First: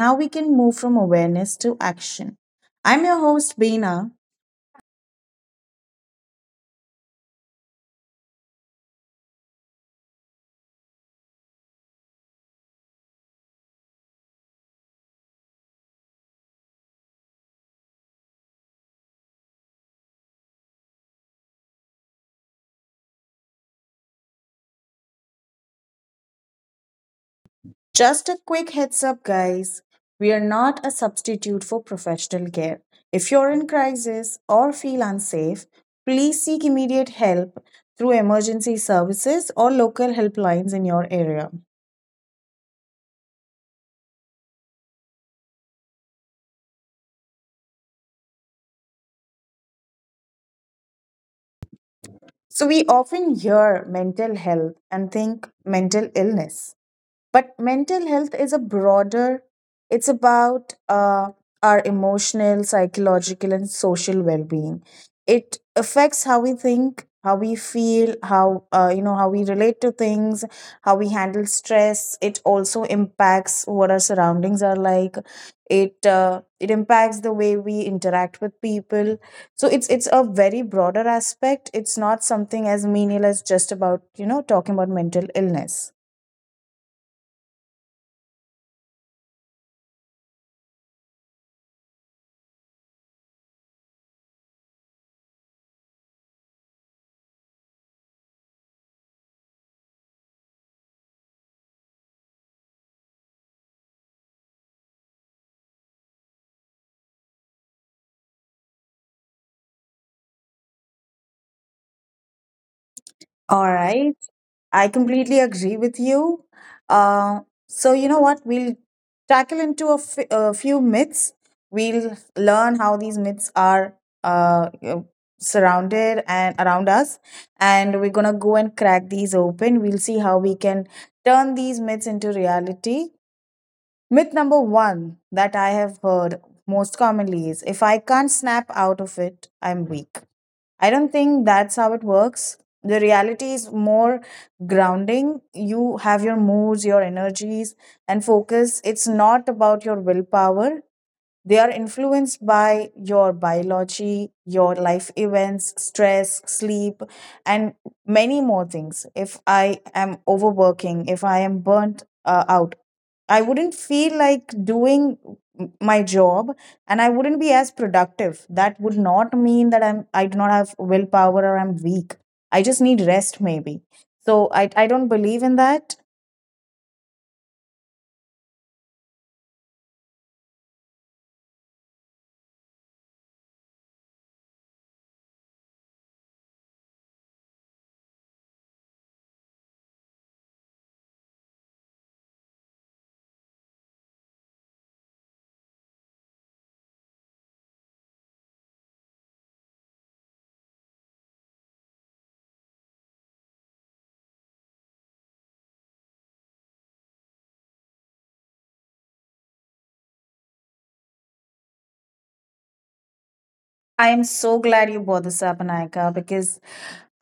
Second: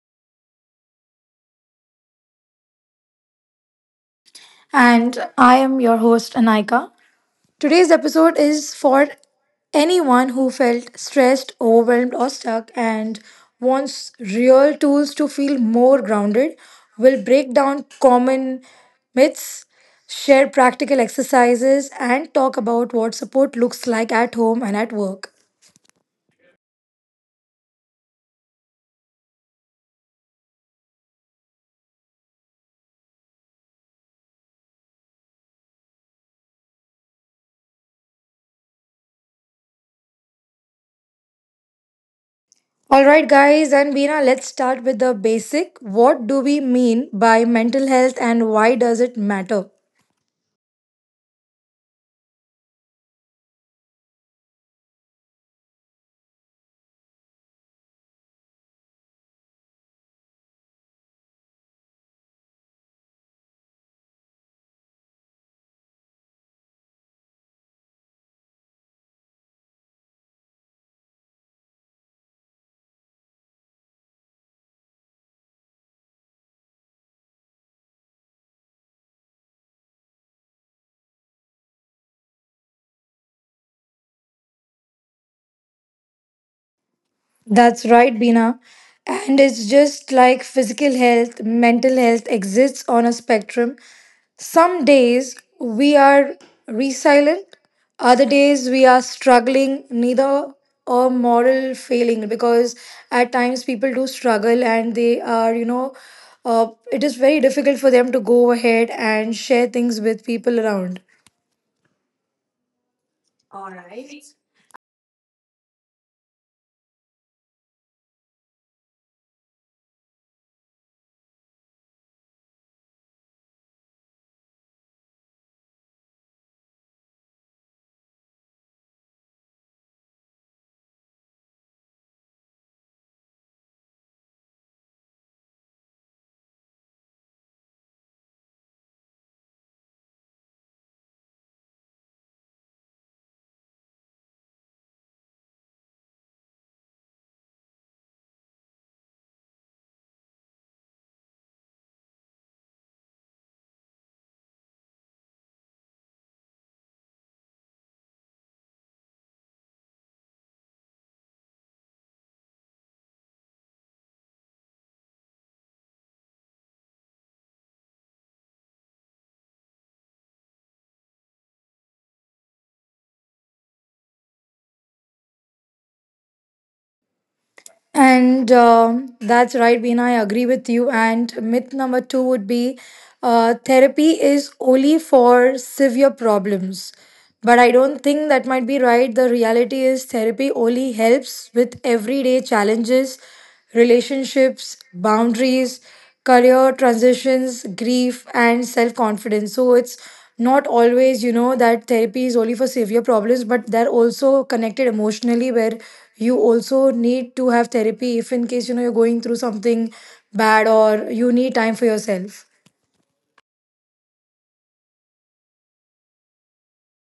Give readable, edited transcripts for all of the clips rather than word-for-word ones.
how we can move from awareness to action. I'm your host, Beena. And I am your host, Anaika. Today's episode is for anyone who felt stressed, overwhelmed, or stuck and wants real tools to feel more grounded. We'll break down common myths, share practical exercises, and talk about what support looks like at home and at work. Just a quick heads up, guys. We are not a substitute for professional care. If you're in crisis or feel unsafe, please seek immediate help through emergency services or local helplines in your area. All right, guys, and Beena, let's start with the basic. What do we mean by mental health and why does it matter? So, we often hear mental health and think mental illness, but mental health is a broader, it's about our emotional, psychological, and social well-being. It affects how we think, how we feel, how how we relate to things, how we handle stress. It also impacts what our surroundings are like. It impacts the way we interact with people. So it's a very broader aspect. It's not something as menial as just, about talking about mental illness. That's right, Bina. And it's just like physical health, mental health exists on a spectrum. Some days we are resilient, other days we are struggling, neither a moral failing because at times people do struggle and they are, it is very difficult for them to go ahead and share things with people around. All right. I completely agree with you. Uh, so, you know what? We'll tackle into a few myths. We'll learn how these myths are, uh, you know, surrounded and around us. And we're going to go and crack these open. We'll see how we can turn these myths into reality. Myth number one that I have heard most commonly is, if I can't snap out of it, I'm weak. I don't think that's how it works. The reality is more grounding. You have your moods, your energies, and focus. It's not about your willpower. They are influenced by your biology, your life events, stress, sleep, and many more things. If I am overworking, if I am burnt out, I wouldn't feel like doing my job, and I wouldn't be as productive. That would not mean that I do not have willpower or I'm weak. I just need rest, maybe. So I don't believe in that. And that's right, Beena. I agree with you. And myth number two would be therapy is only for severe problems. But I don't think that might be right. The reality is, therapy only helps with everyday challenges, relationships, boundaries, career transitions, grief, and self confidence. So it's not always, that therapy is only for severe problems, but they're also connected emotionally where you also need to have therapy if in case, you're going through something bad or you need time for yourself. I am so glad you brought this up, Anayaka, because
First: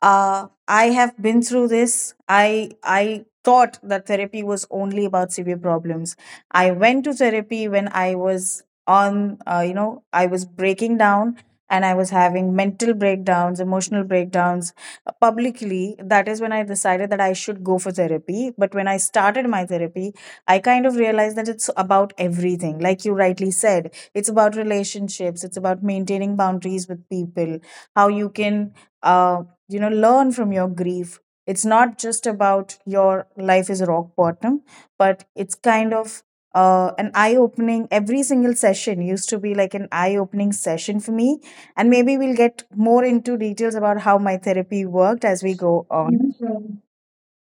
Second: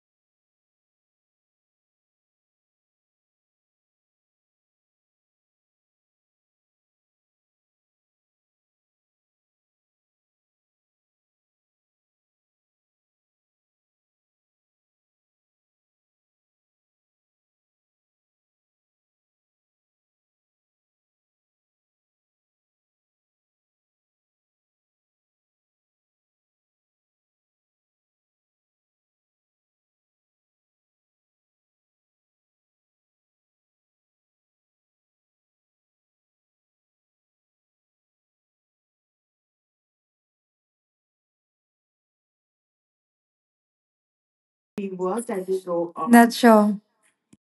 I have been through this. I thought that therapy was only about severe problems. I went to therapy when I was on, I was breaking down and I was having mental breakdowns, emotional breakdowns, publicly. That is when I decided that I should go for therapy. But when I started my therapy, I kind of realized that it's about everything. Like you rightly said, it's about relationships. It's about maintaining boundaries with people. How you can, uh, learn from your grief. It's not just about your life is rock bottom, but it's kind of an eye opening. Every single session used to be like an eye opening session for me. And maybe we'll get more into details about how my therapy worked as we go on. That's sure.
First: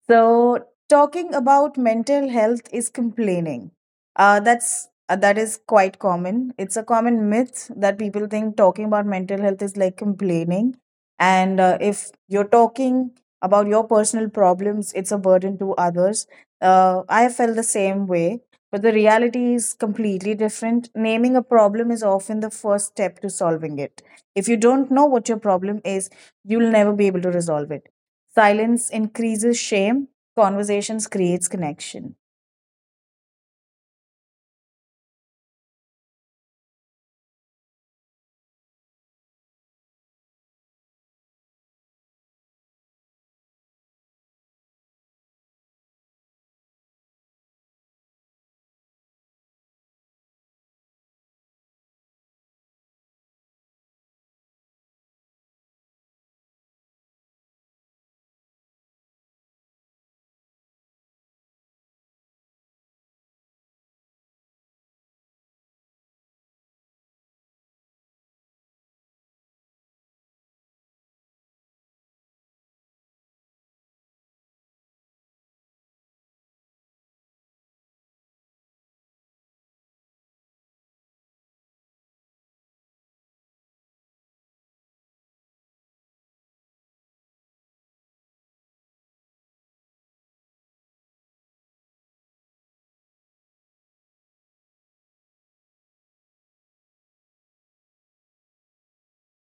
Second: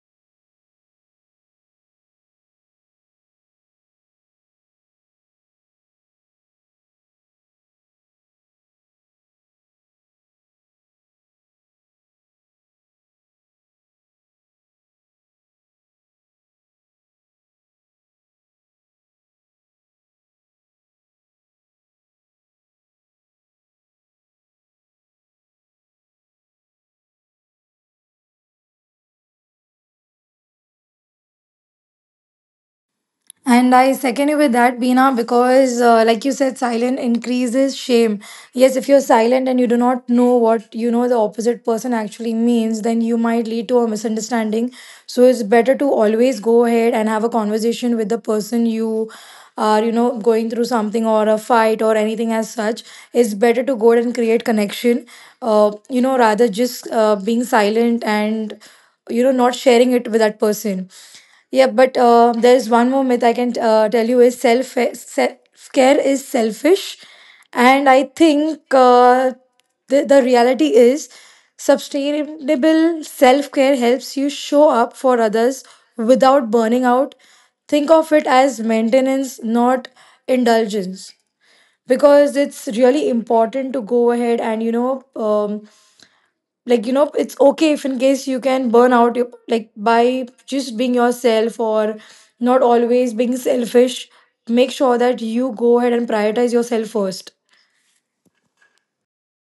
So, talking about mental health is complaining. That is quite common. It's a common myth that people think talking about mental health is like complaining, and if you're talking about your personal problems, it's a burden to others. I felt the same way, but the reality is completely different. Naming a problem is often the first step to solving it. If you don't know what your problem is, you'll never be able to resolve it. Silence increases shame, conversations creates connection. And I second you with that, Beena, because like you said, silence increases shame. Yes, if you're silent and you do not know what the opposite person actually means, then you might lead to a misunderstanding. So it's better to always go ahead and have a conversation with the person you are, going through something or a fight or anything as such. It's better to go ahead and create connection, rather just being silent and, not sharing it with that person. Yeah, but there's one more myth I can tell you is self care is selfish, and I think the reality is sustainable self care helps you show up for others without burning out. Think of it as maintenance, not indulgence, because it's really important to go ahead and like it's okay if in case you can burn out your, like by just being yourself or not always being selfish. Make sure that you go ahead and prioritize yourself first.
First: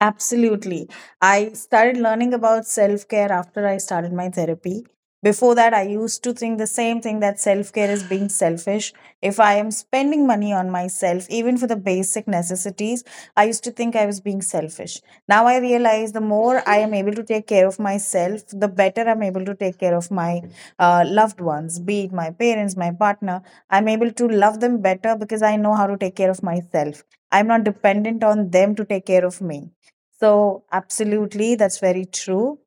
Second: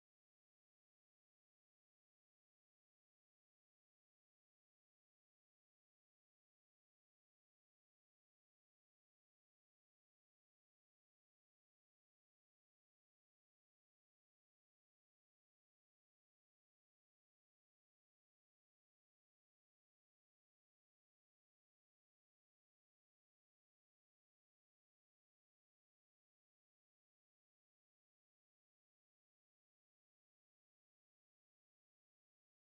Absolutely. I started learning about self care after I started my therapy. Before that, I used to think the same thing, that self care is being selfish. If I am spending money on myself, even for the basic necessities, I used to think I was being selfish. Now I realize, the more I am able to take care of myself, the better I'm able to take care of my loved ones, be it my parents, my partner. I'm able to love them better because I know how to take care of myself. I'm not dependent on them to take care of me. So, absolutely, that's very true.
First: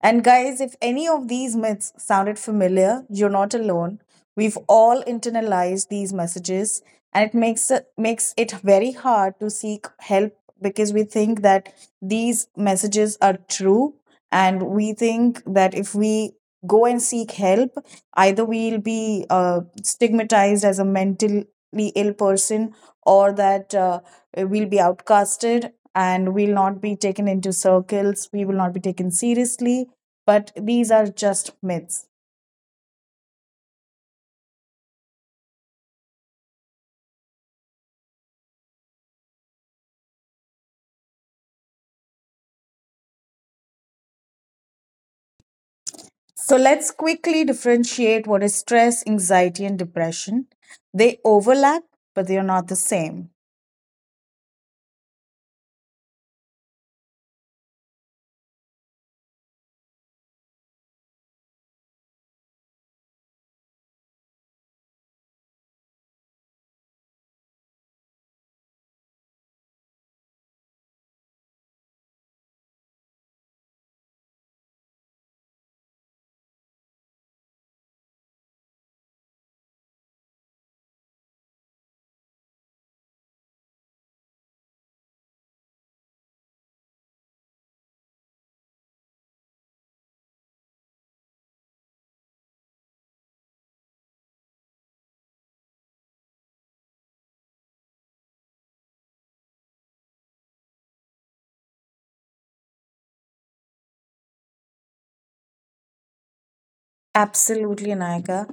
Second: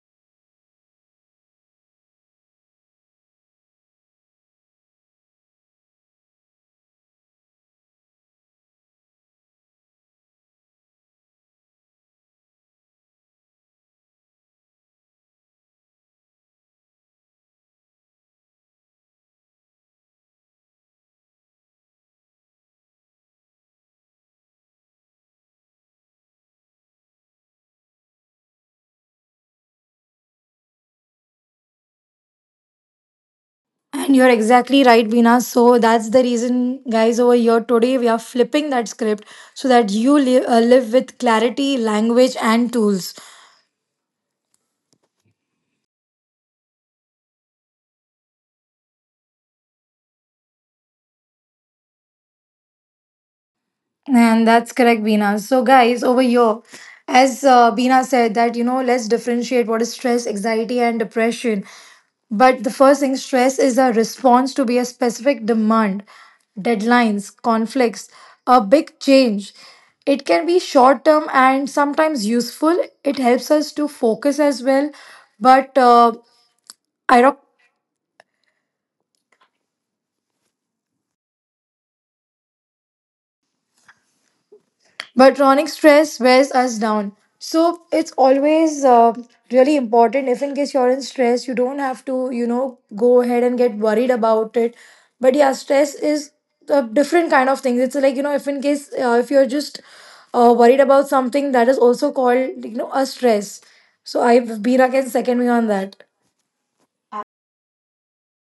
And, guys, if any of these myths sounded familiar, you're not alone. We've all internalized these messages, and it makes it very hard to seek help, because we think that these messages are true. And we think that if we go and seek help, either we'll be stigmatized as a mentally ill person, or that we'll be outcasted and we'll not be taken into circles, we will not be taken seriously. But these are just myths. And you're exactly right, Bina. So that's the reason, guys, over here today we are flipping that script so that you live with clarity, language, and tools. So let's quickly differentiate what is stress, anxiety, and depression. They overlap, but they are not the same. And that's correct, Beena. So, guys, over here, as Beena said, that let's differentiate what is stress, anxiety, and depression. But the first thing, stress is a response to be a specific demand, deadlines, conflicts, a big change. It can be short term and sometimes useful. It helps us to focus as well. But uh, But chronic stress wears us down. So it's always really important if in case you're in stress, you don't have to, go ahead and get worried about it. But yeah, stress is a different kind of thing. It's like, if in case if you're just worried about something that is also called, a stress. So I've can second me on that. Absolutely, Naika.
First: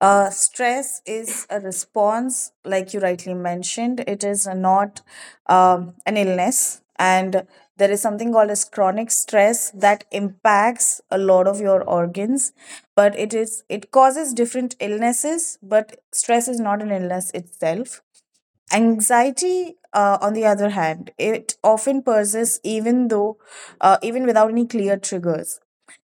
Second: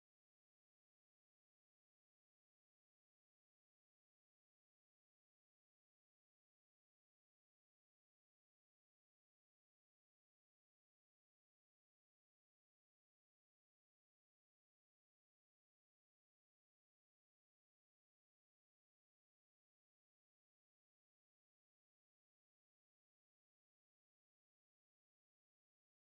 Stress is a response, like you rightly mentioned. It is not an illness, and there is something called as chronic stress that impacts a lot of your organs. But it causes different illnesses. But stress is not an illness itself. Anxiety, on the other hand, it often persists even though, even without any clear triggers.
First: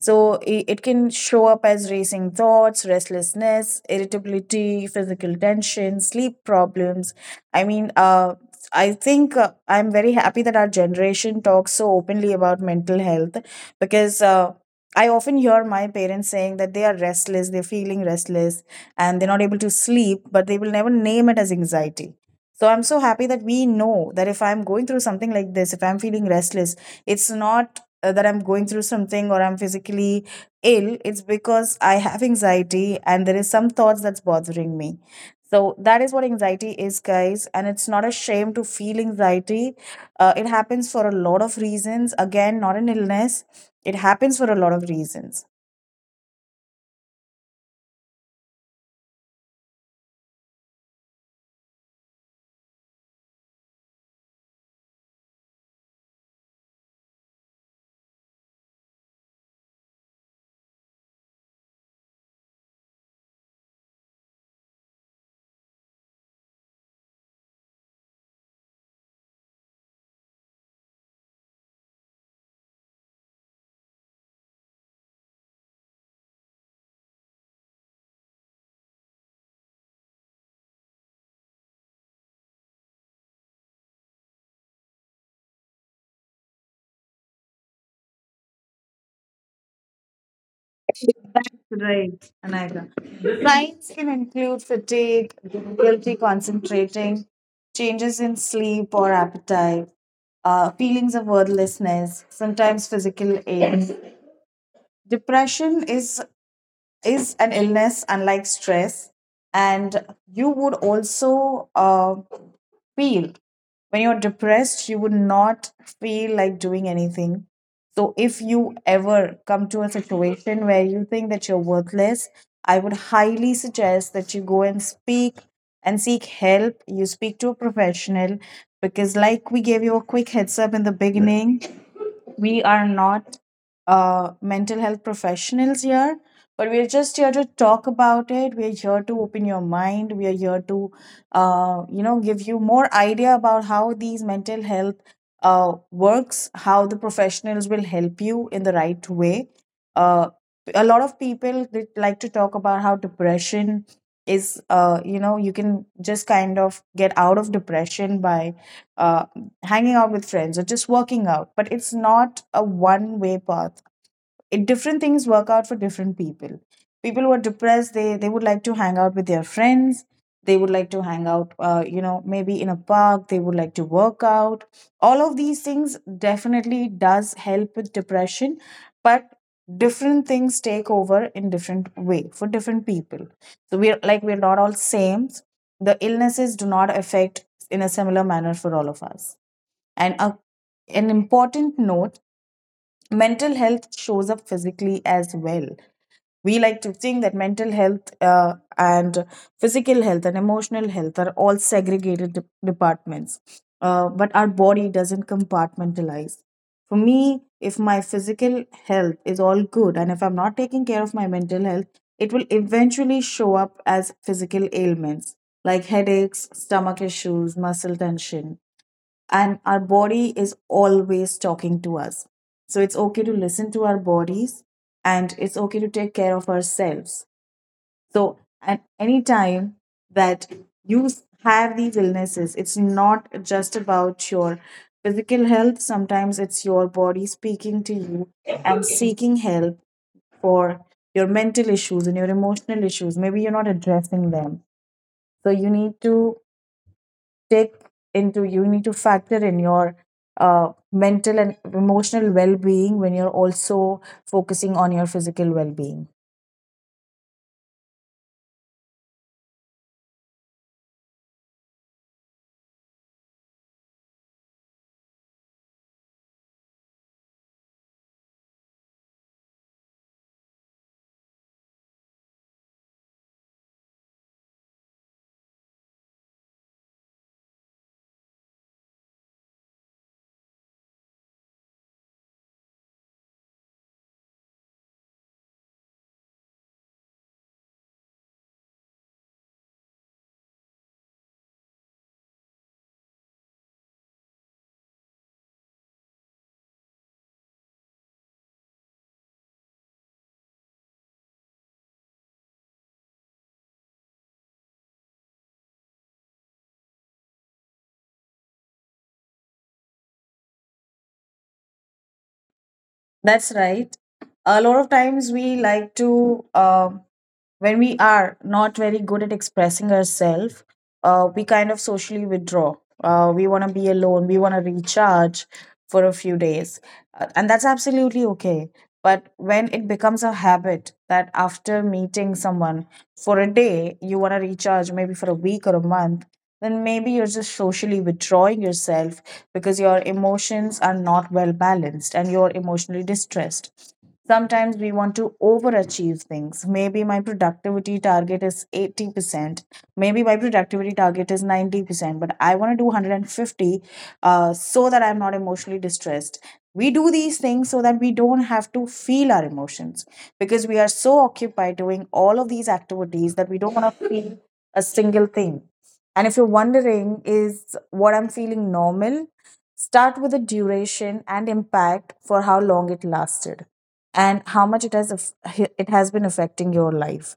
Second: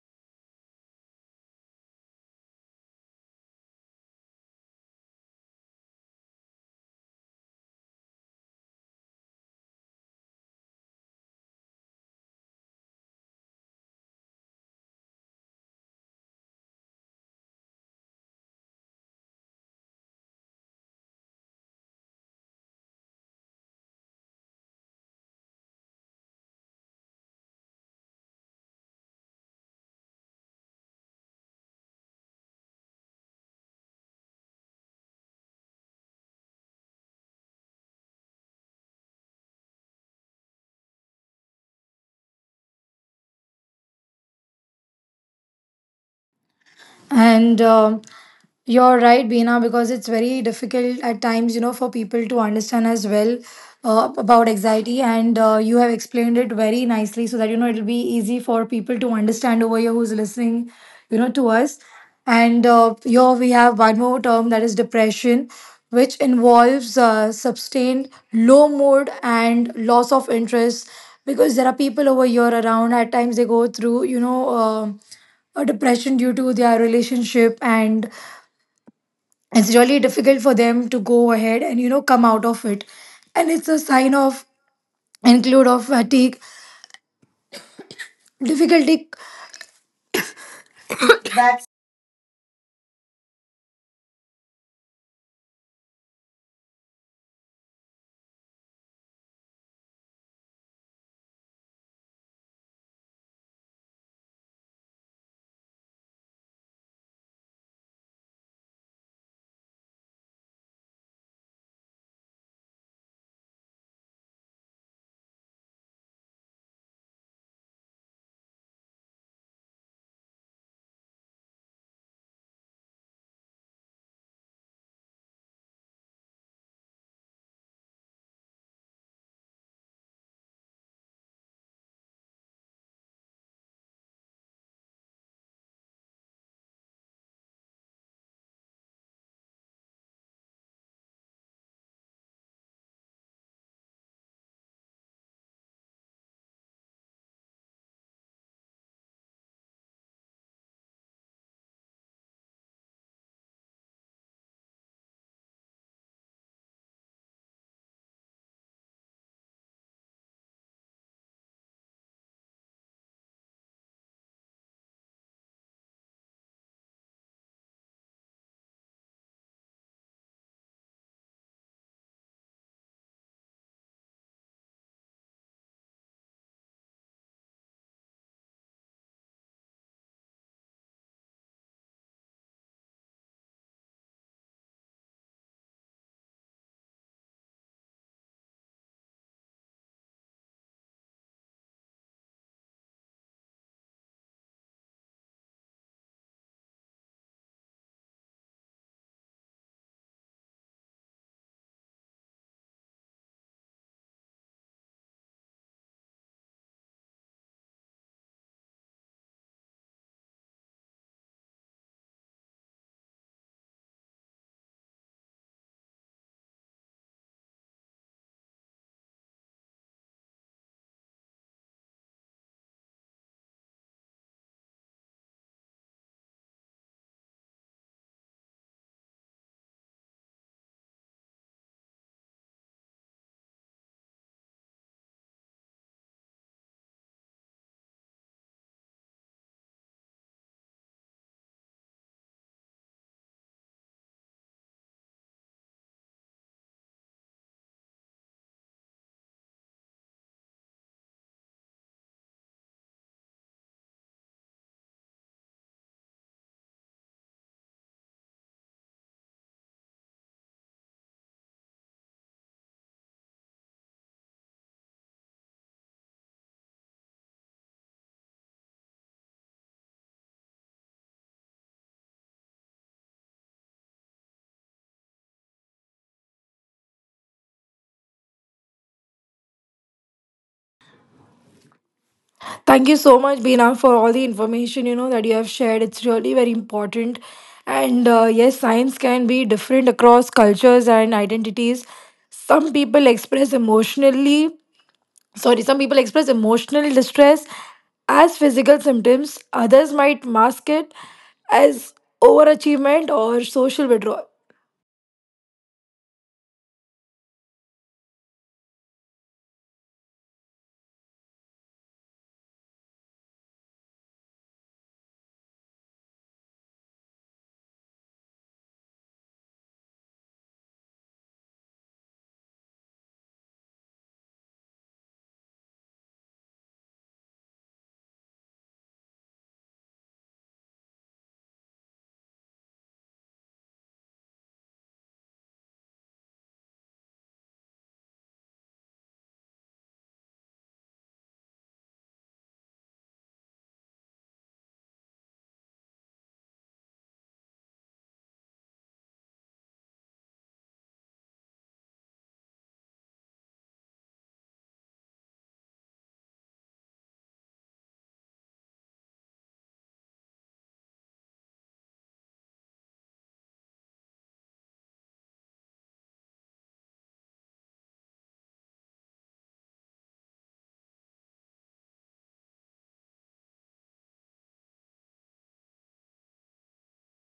So it can show up as racing thoughts, restlessness, irritability, physical tension, sleep problems. I mean, uh, I think I'm very happy that our generation talks so openly about mental health, because I often hear my parents saying that they are restless, they're feeling restless, and they're not able to sleep, but they will never name it as anxiety. So I'm so happy that we know that if I'm going through something like this, if I'm feeling restless, it's not that I'm going through something or I'm physically ill, it's because I have anxiety and there is some thoughts that's bothering me. So that is what anxiety is, guys. And it's not a shame to feel anxiety. It happens for a lot of reasons. Again, not an illness. It happens for a lot of reasons. And you're right, Beena, because it's very difficult at times, for people to understand as well about anxiety. And you have explained it very nicely so that, it'll be easy for people to understand over here who's listening, to us. And here we have one more term that is depression, which involves sustained low mood and loss of interest, because there are people over here around. At times they go through, a depression due to their relationship and it's really difficult for them to go ahead and come out of it. And it's a sign of include of fatigue, difficulty. That's right, Anayika. Signs can include fatigue, difficulty concentrating, changes in sleep or appetite, feelings of worthlessness, sometimes physical ache. Depression is an illness unlike stress, and you would also feel. When you're depressed, you would not feel like doing anything. So if you ever come to a situation where you think that you're worthless, I would highly suggest that you go and speak and seek help. You speak to a professional, because like we gave you a quick heads up in the beginning, we are not mental health professionals here, but we're just here to talk about it. We're here to open your mind. We are here to, give you more idea about how these mental health works, how the professionals will help you in the right way. Uh, a lot of people, they like to talk about how depression is, you can just kind of get out of depression by uh hanging out with friends or just working out. But it's not a one way path. It, different things work out for different people. People who are depressed, they would like to hang out with their friends. They would like to hang out, you know, maybe in a park, they would like to work out. All of these things definitely does help with depression, but different things take over in different way for different people. So we're not all same. The illnesses do not affect in a similar manner for all of us. And an important note, mental health shows up physically as well. We like to think that mental health and physical health and emotional health are all segregated departments, but our body doesn't compartmentalize. For me, if my physical health is all good and if I'm not taking care of my mental health, it will eventually show up as physical ailments like headaches, stomach issues, muscle tension. And our body is always talking to us. So it's okay to listen to our bodies, and it's okay to take care of ourselves. So at any time that you have these illnesses, it's not just about your physical health. Sometimes it's your body speaking to you and seeking help for your mental issues and your emotional issues. Maybe you're not addressing them. So you need to take into, you need to factor in your mental and emotional well-being when you're also focusing on your physical well-being. Thank you so much, Bina, for all the information that you have shared. It's really very important. And yes, science can be different across cultures and identities. Some people express emotional distress as physical symptoms. Others might mask it as overachievement or social withdrawal. That's right. A lot of times we like to when we are not very good at expressing ourselves, we kind of socially withdraw. We want to be alone. We want to recharge for a few days. And that's absolutely okay. But when it becomes a habit, that after meeting someone for a day, you want to recharge maybe for a week or a month, then maybe you're just socially withdrawing yourself because your emotions are not well balanced and you're emotionally distressed. Sometimes we want to overachieve things. Maybe my productivity target is 80%. Maybe my productivity target is 90%, but I want to do 150 so that I'm not emotionally distressed. We do these things so that we don't have to feel our emotions because we are so occupied doing all of these activities that we don't want to feel a single thing. And if you're wondering, is what I'm feeling normal? Start with the duration and impact, for how long it lasted and how much it has been affecting your life.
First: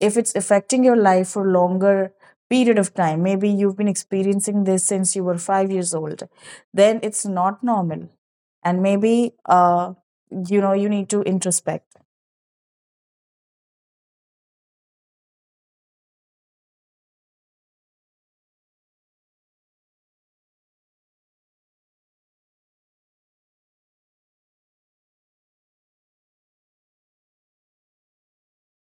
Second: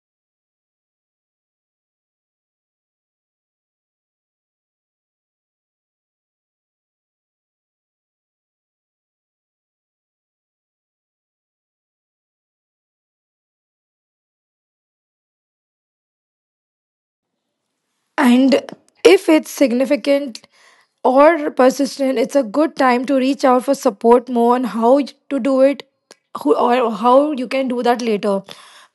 If it's affecting your life for longer period of time, maybe you've been experiencing this since you were 5 years old, then it's not normal. And maybe you need to introspect. And if it's significant or persistent, it's a good time to reach out for support. More on how to do it, who, or how you can do that later.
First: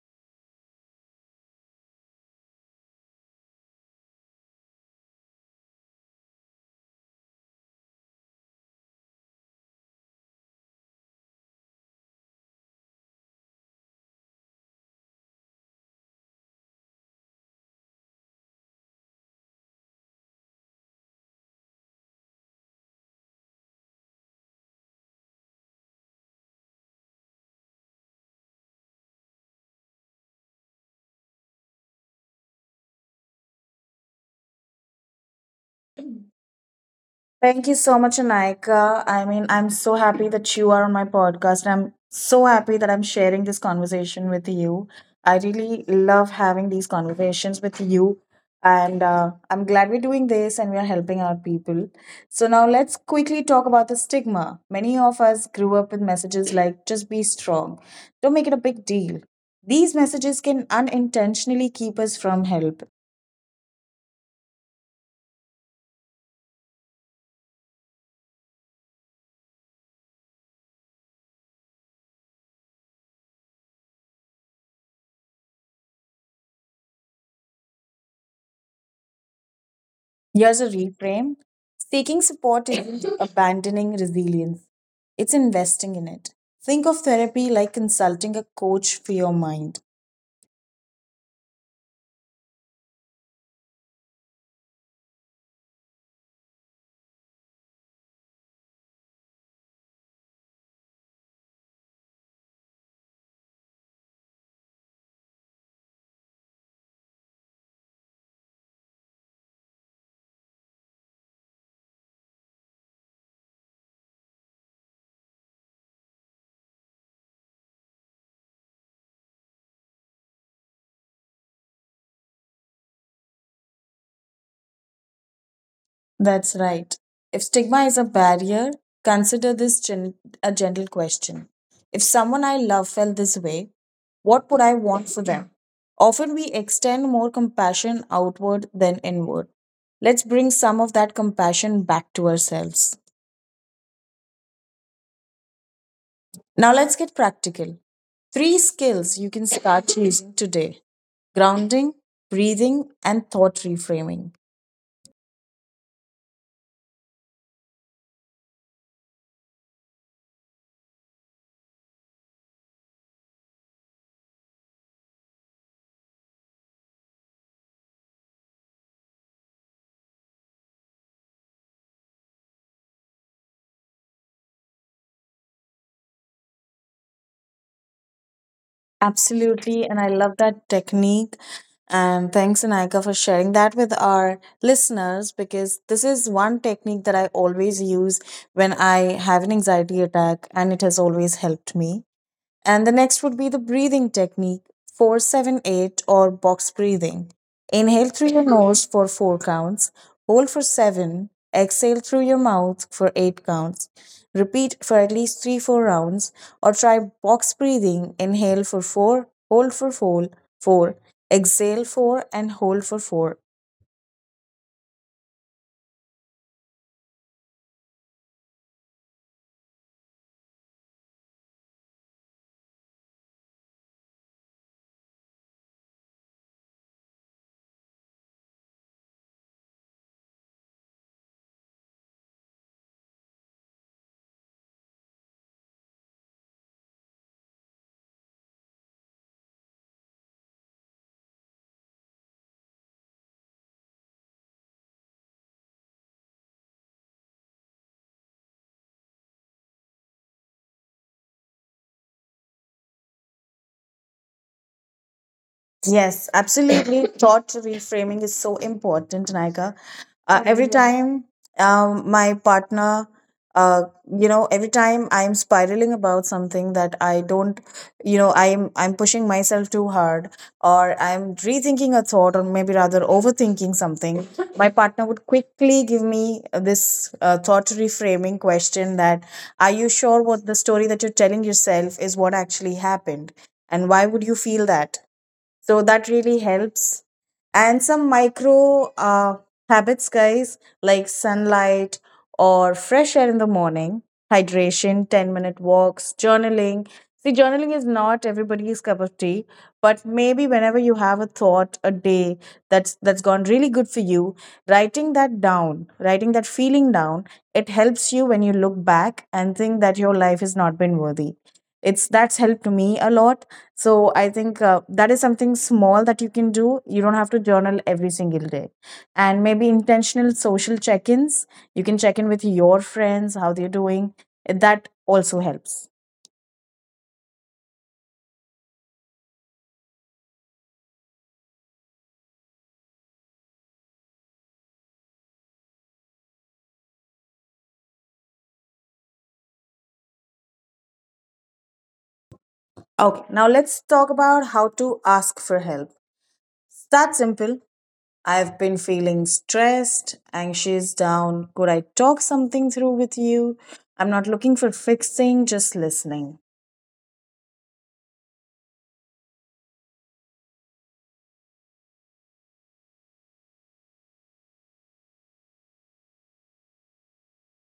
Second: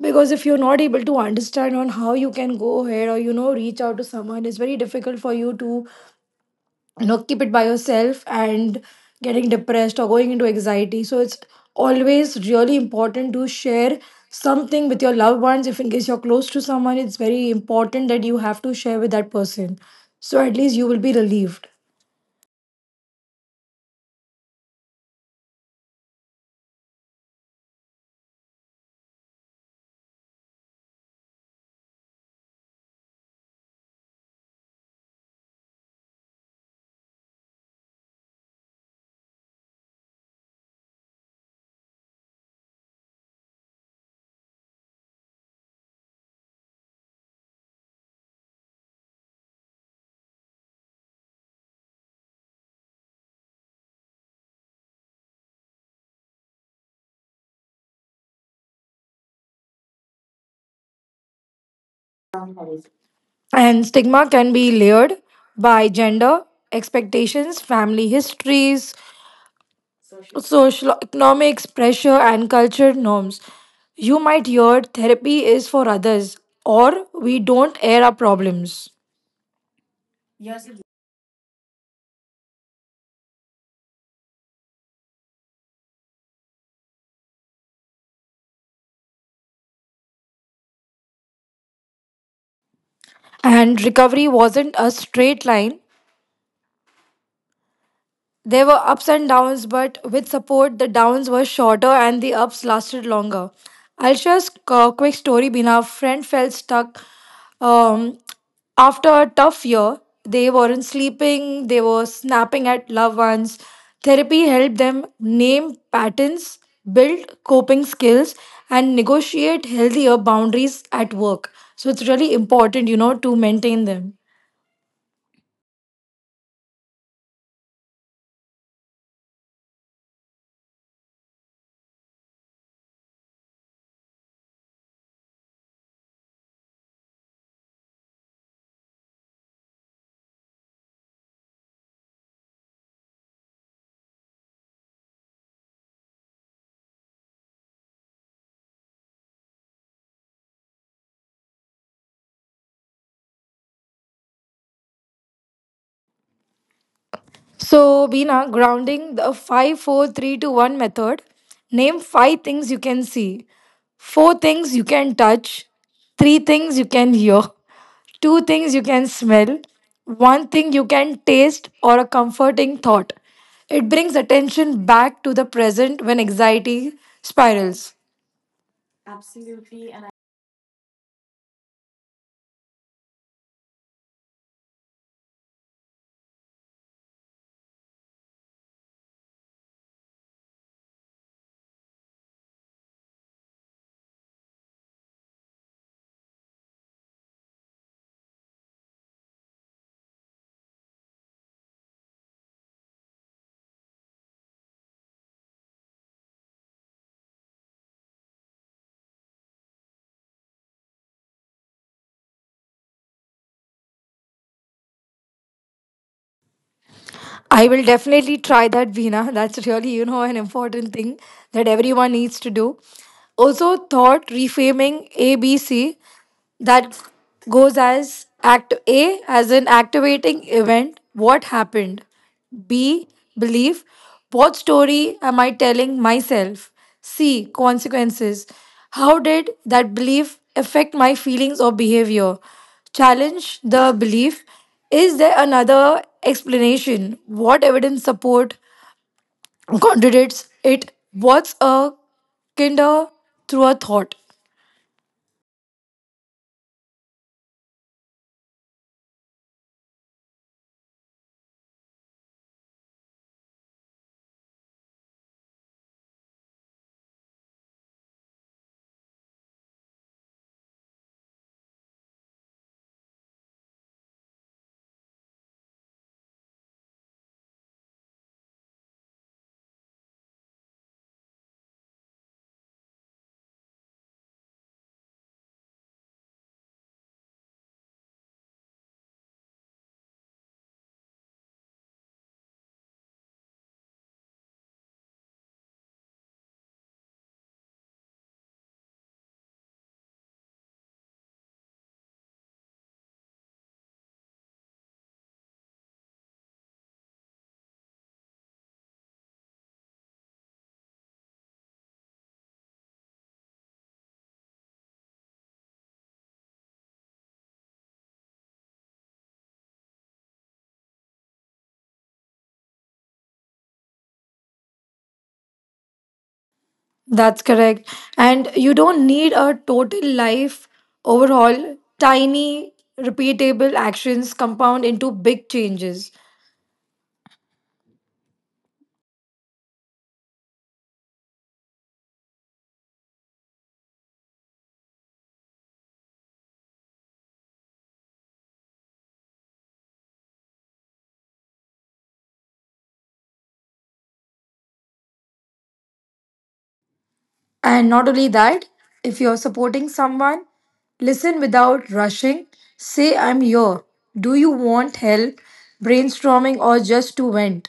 Because if you're not able to understand on how you can go ahead or reach out to someone, it's very difficult for you to keep it by yourself and getting depressed or going into anxiety. So it's always really important to share something with your loved ones. If in case you're close to someone, it's very important that you have to share with that person, so at least you will be relieved. Thank you so much, Anaika. I mean, I'm so happy that you are on my podcast. I'm so happy that I'm sharing this conversation with you. I really love having these conversations with you. And I'm glad we're doing this and we're helping out people. So, now let's quickly talk about the stigma. Many of us grew up with messages like, just be strong, don't make it a big deal. These messages can unintentionally keep us from help. And stigma can be layered by gender expectations, family histories, social economics pressure, and culture norms. You might hear therapy is for others, or we don't air our problems. Here's a reframe. Seeking support isn't abandoning resilience, it's investing in it. Think of therapy like consulting a coach for your mind. And recovery wasn't a straight line. There were ups and downs, but with support, the downs were shorter and the ups lasted longer. I'll share a quick story. Bina, a friend felt stuck um, after a tough year. They weren't sleeping, they were snapping at loved ones. Therapy helped them name patterns, build coping skills, and negotiate healthier boundaries at work. So it's really important, to maintain them. That's right. If stigma is a barrier, consider this a gentle question. If someone I love felt this way, what would I want for them? Often we extend more compassion outward than inward. Let's bring some of that compassion back to ourselves. Now let's get practical. Three skills you can start using today: grounding, breathing, and thought reframing. So, Bina, grounding the 5 4 three, two, 1 method, name 5 things you can see, 4 things you can touch, 3 things you can hear, 2 things you can smell, 1 thing you can taste, or a comforting thought. It brings attention back to the present when anxiety spirals. Absolutely. And I love that technique. And thanks, Anaika, for sharing that with our listeners, because this is one technique that I always use when I have an anxiety attack, and it has always helped me. And the next would be the breathing technique, 478 or box breathing. Inhale through your nose for four counts, hold for seven, exhale through your mouth for eight counts. Repeat for at least three, four rounds, or try box breathing. Inhale for four, hold for four, four, exhale four, and hold for four. I will definitely try that, Veena. That's really, an important thing that everyone needs to do. Also, thought reframing ABC. That goes as act A as an activating event. What happened? B, belief. What story am I telling myself? C, consequences. How did that belief affect my feelings or behavior? Challenge the belief. Is there another explanation? What evidence support contradicts it? What's a kinder through a thought? Yes, absolutely. Thought reframing is so important, Naika. Every time my partner, uh, every time I'm spiraling about something that I don't, you know, I'm pushing myself too hard, or I'm rethinking a thought, or maybe rather overthinking something. My partner would quickly give me this thought reframing question, that, "Are you sure what the story that you're telling yourself is what actually happened, and why would you feel that?" So that really helps. And some micro habits, guys, like sunlight or fresh air in the morning, hydration, 10-minute walks, journaling. See, journaling is not everybody's cup of tea, but maybe whenever you have a thought, a day that's gone really good for you, writing that down, writing that feeling down, it helps you when you look back and think that your life has not been worthy. It's that's helped me a lot. So I think that is something small that you can do. You don't have to journal every single day. And maybe intentional social check ins. You can check in with your friends, how they're doing. That also helps. That's correct. And you don't need a total life overhaul. Tiny, repeatable actions compound into big changes. Okay, now let's talk about how to ask for help. It's that simple. I've been feeling stressed, anxious, down. Could I talk something through with you? I'm not looking for fixing, just listening. And not only that, if you're supporting someone, listen without rushing. Say, I'm here. Do you want help, brainstorming, or just to vent?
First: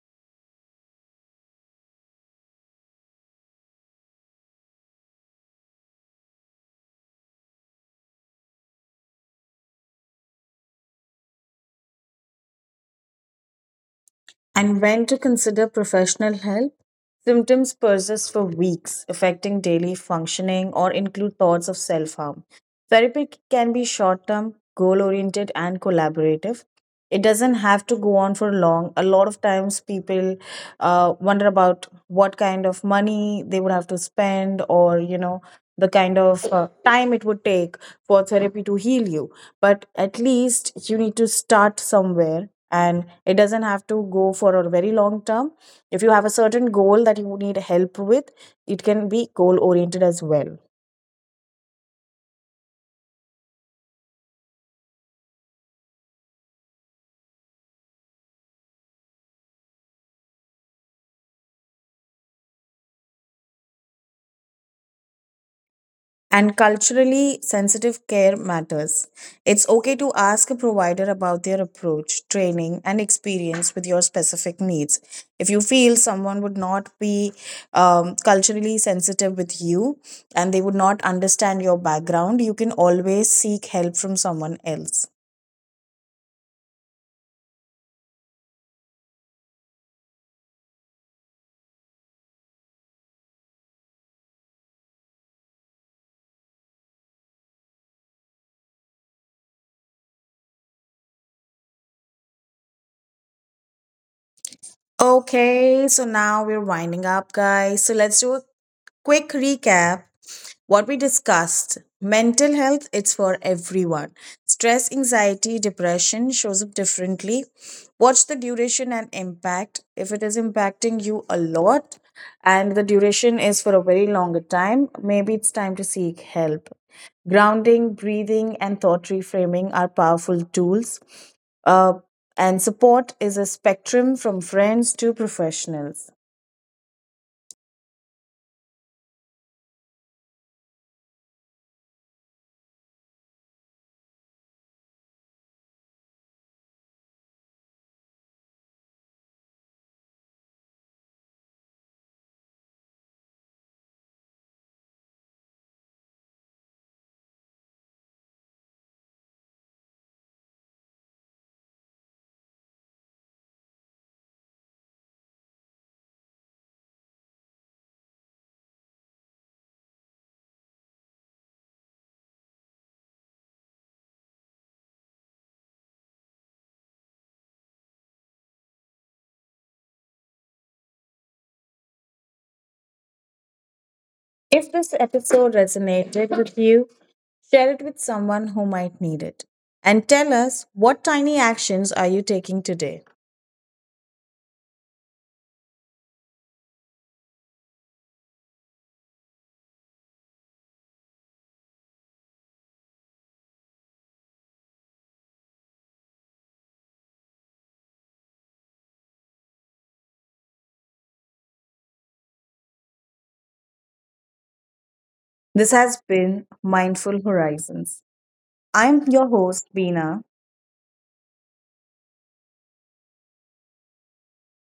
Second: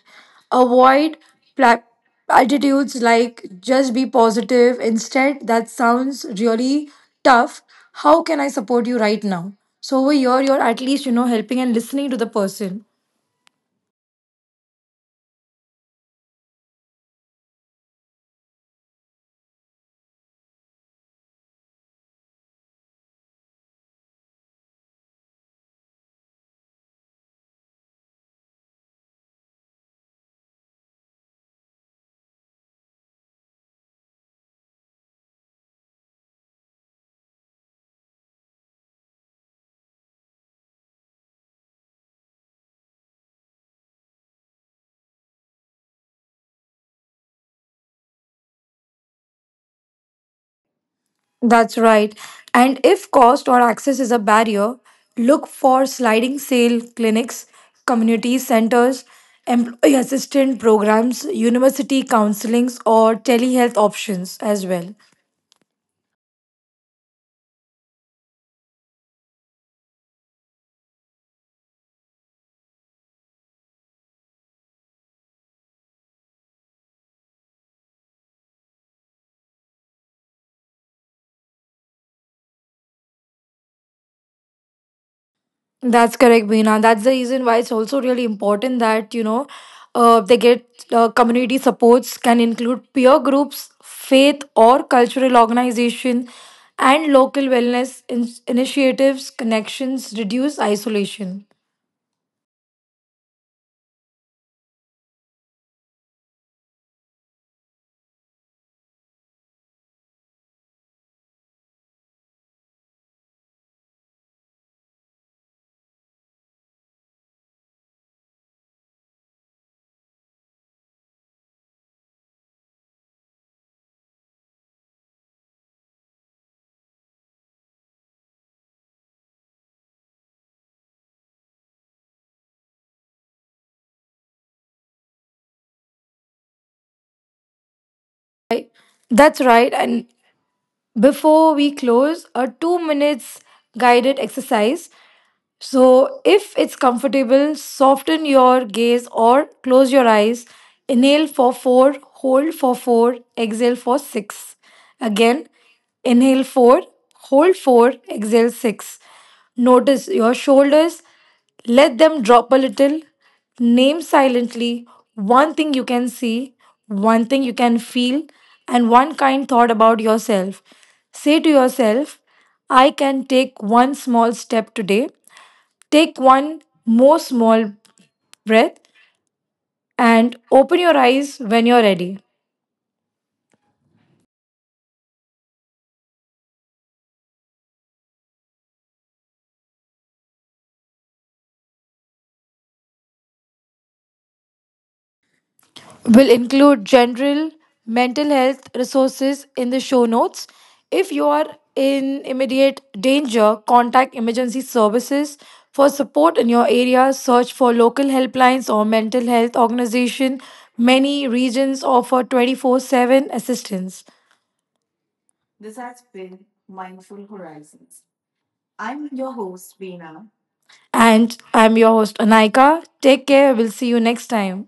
Avoid pla- attitudes like just be positive. Instead, that sounds really tough. How can I support you right now? So, over here, you're at least, helping and listening to the person. And when to consider professional help. Symptoms persist for weeks, affecting daily functioning, or include thoughts of self harm. Therapy can be short term, goal oriented, and collaborative. It doesn't have to go on for long. A lot of times, people wonder about what kind of money they would have to spend, or you know, the kind of time it would take for therapy to heal you. But at least you need to start somewhere, and it doesn't have to go for a very long term. If you have a certain goal that you need help with, it can be goal oriented as well. That's right. And if cost or access is a barrier, look for sliding sale clinics, community centers, employee assistance programs, university counselings, or telehealth options as well. And culturally sensitive care matters. It's okay to ask a provider about their approach, training, and experience with your specific needs. If you feel someone would not be culturally sensitive with you and they would not understand your background, you can always seek help from someone else. That's correct, Beena. That's the reason why it's also really important that, they get community supports can include peer groups, faith or cultural organization, and local wellness initiatives, connections, reduce isolation. Okay, so now we're winding up, guys. So let's do a quick recap. What we discussed: mental health, it's for everyone. Stress, anxiety, depression shows up differently. Watch the duration and impact. If it is impacting you a lot and the duration is for a very longer time, maybe it's time to seek help. Grounding, breathing, and thought reframing are powerful tools. uh, and support is a spectrum from friends to professionals. Right. That's right. And before we close, a 2 minutes guided exercise. So, if it's comfortable, soften your gaze or close your eyes. Inhale for 4, hold for 4, exhale for 6. Again, inhale 4, hold 4, exhale 6. Notice your shoulders, let them drop a little. Name silently one thing you can see, one thing you can feel, and one kind thought about yourself. Say to yourself, I can take one small step today. Take one more small breath and open your eyes when you're ready. If this episode resonated with you, share it with someone who might need it. And tell us, what tiny actions are you taking today? We'll include general mental health resources in the show notes. If you are in immediate danger, contact emergency services for support in your area. Search for local helplines or mental health organization. Many regions offer 24/7 assistance. This has been Mindful Horizons. I'm your host, Veena. And I'm your host, Anaika. Take care. We'll see you next time.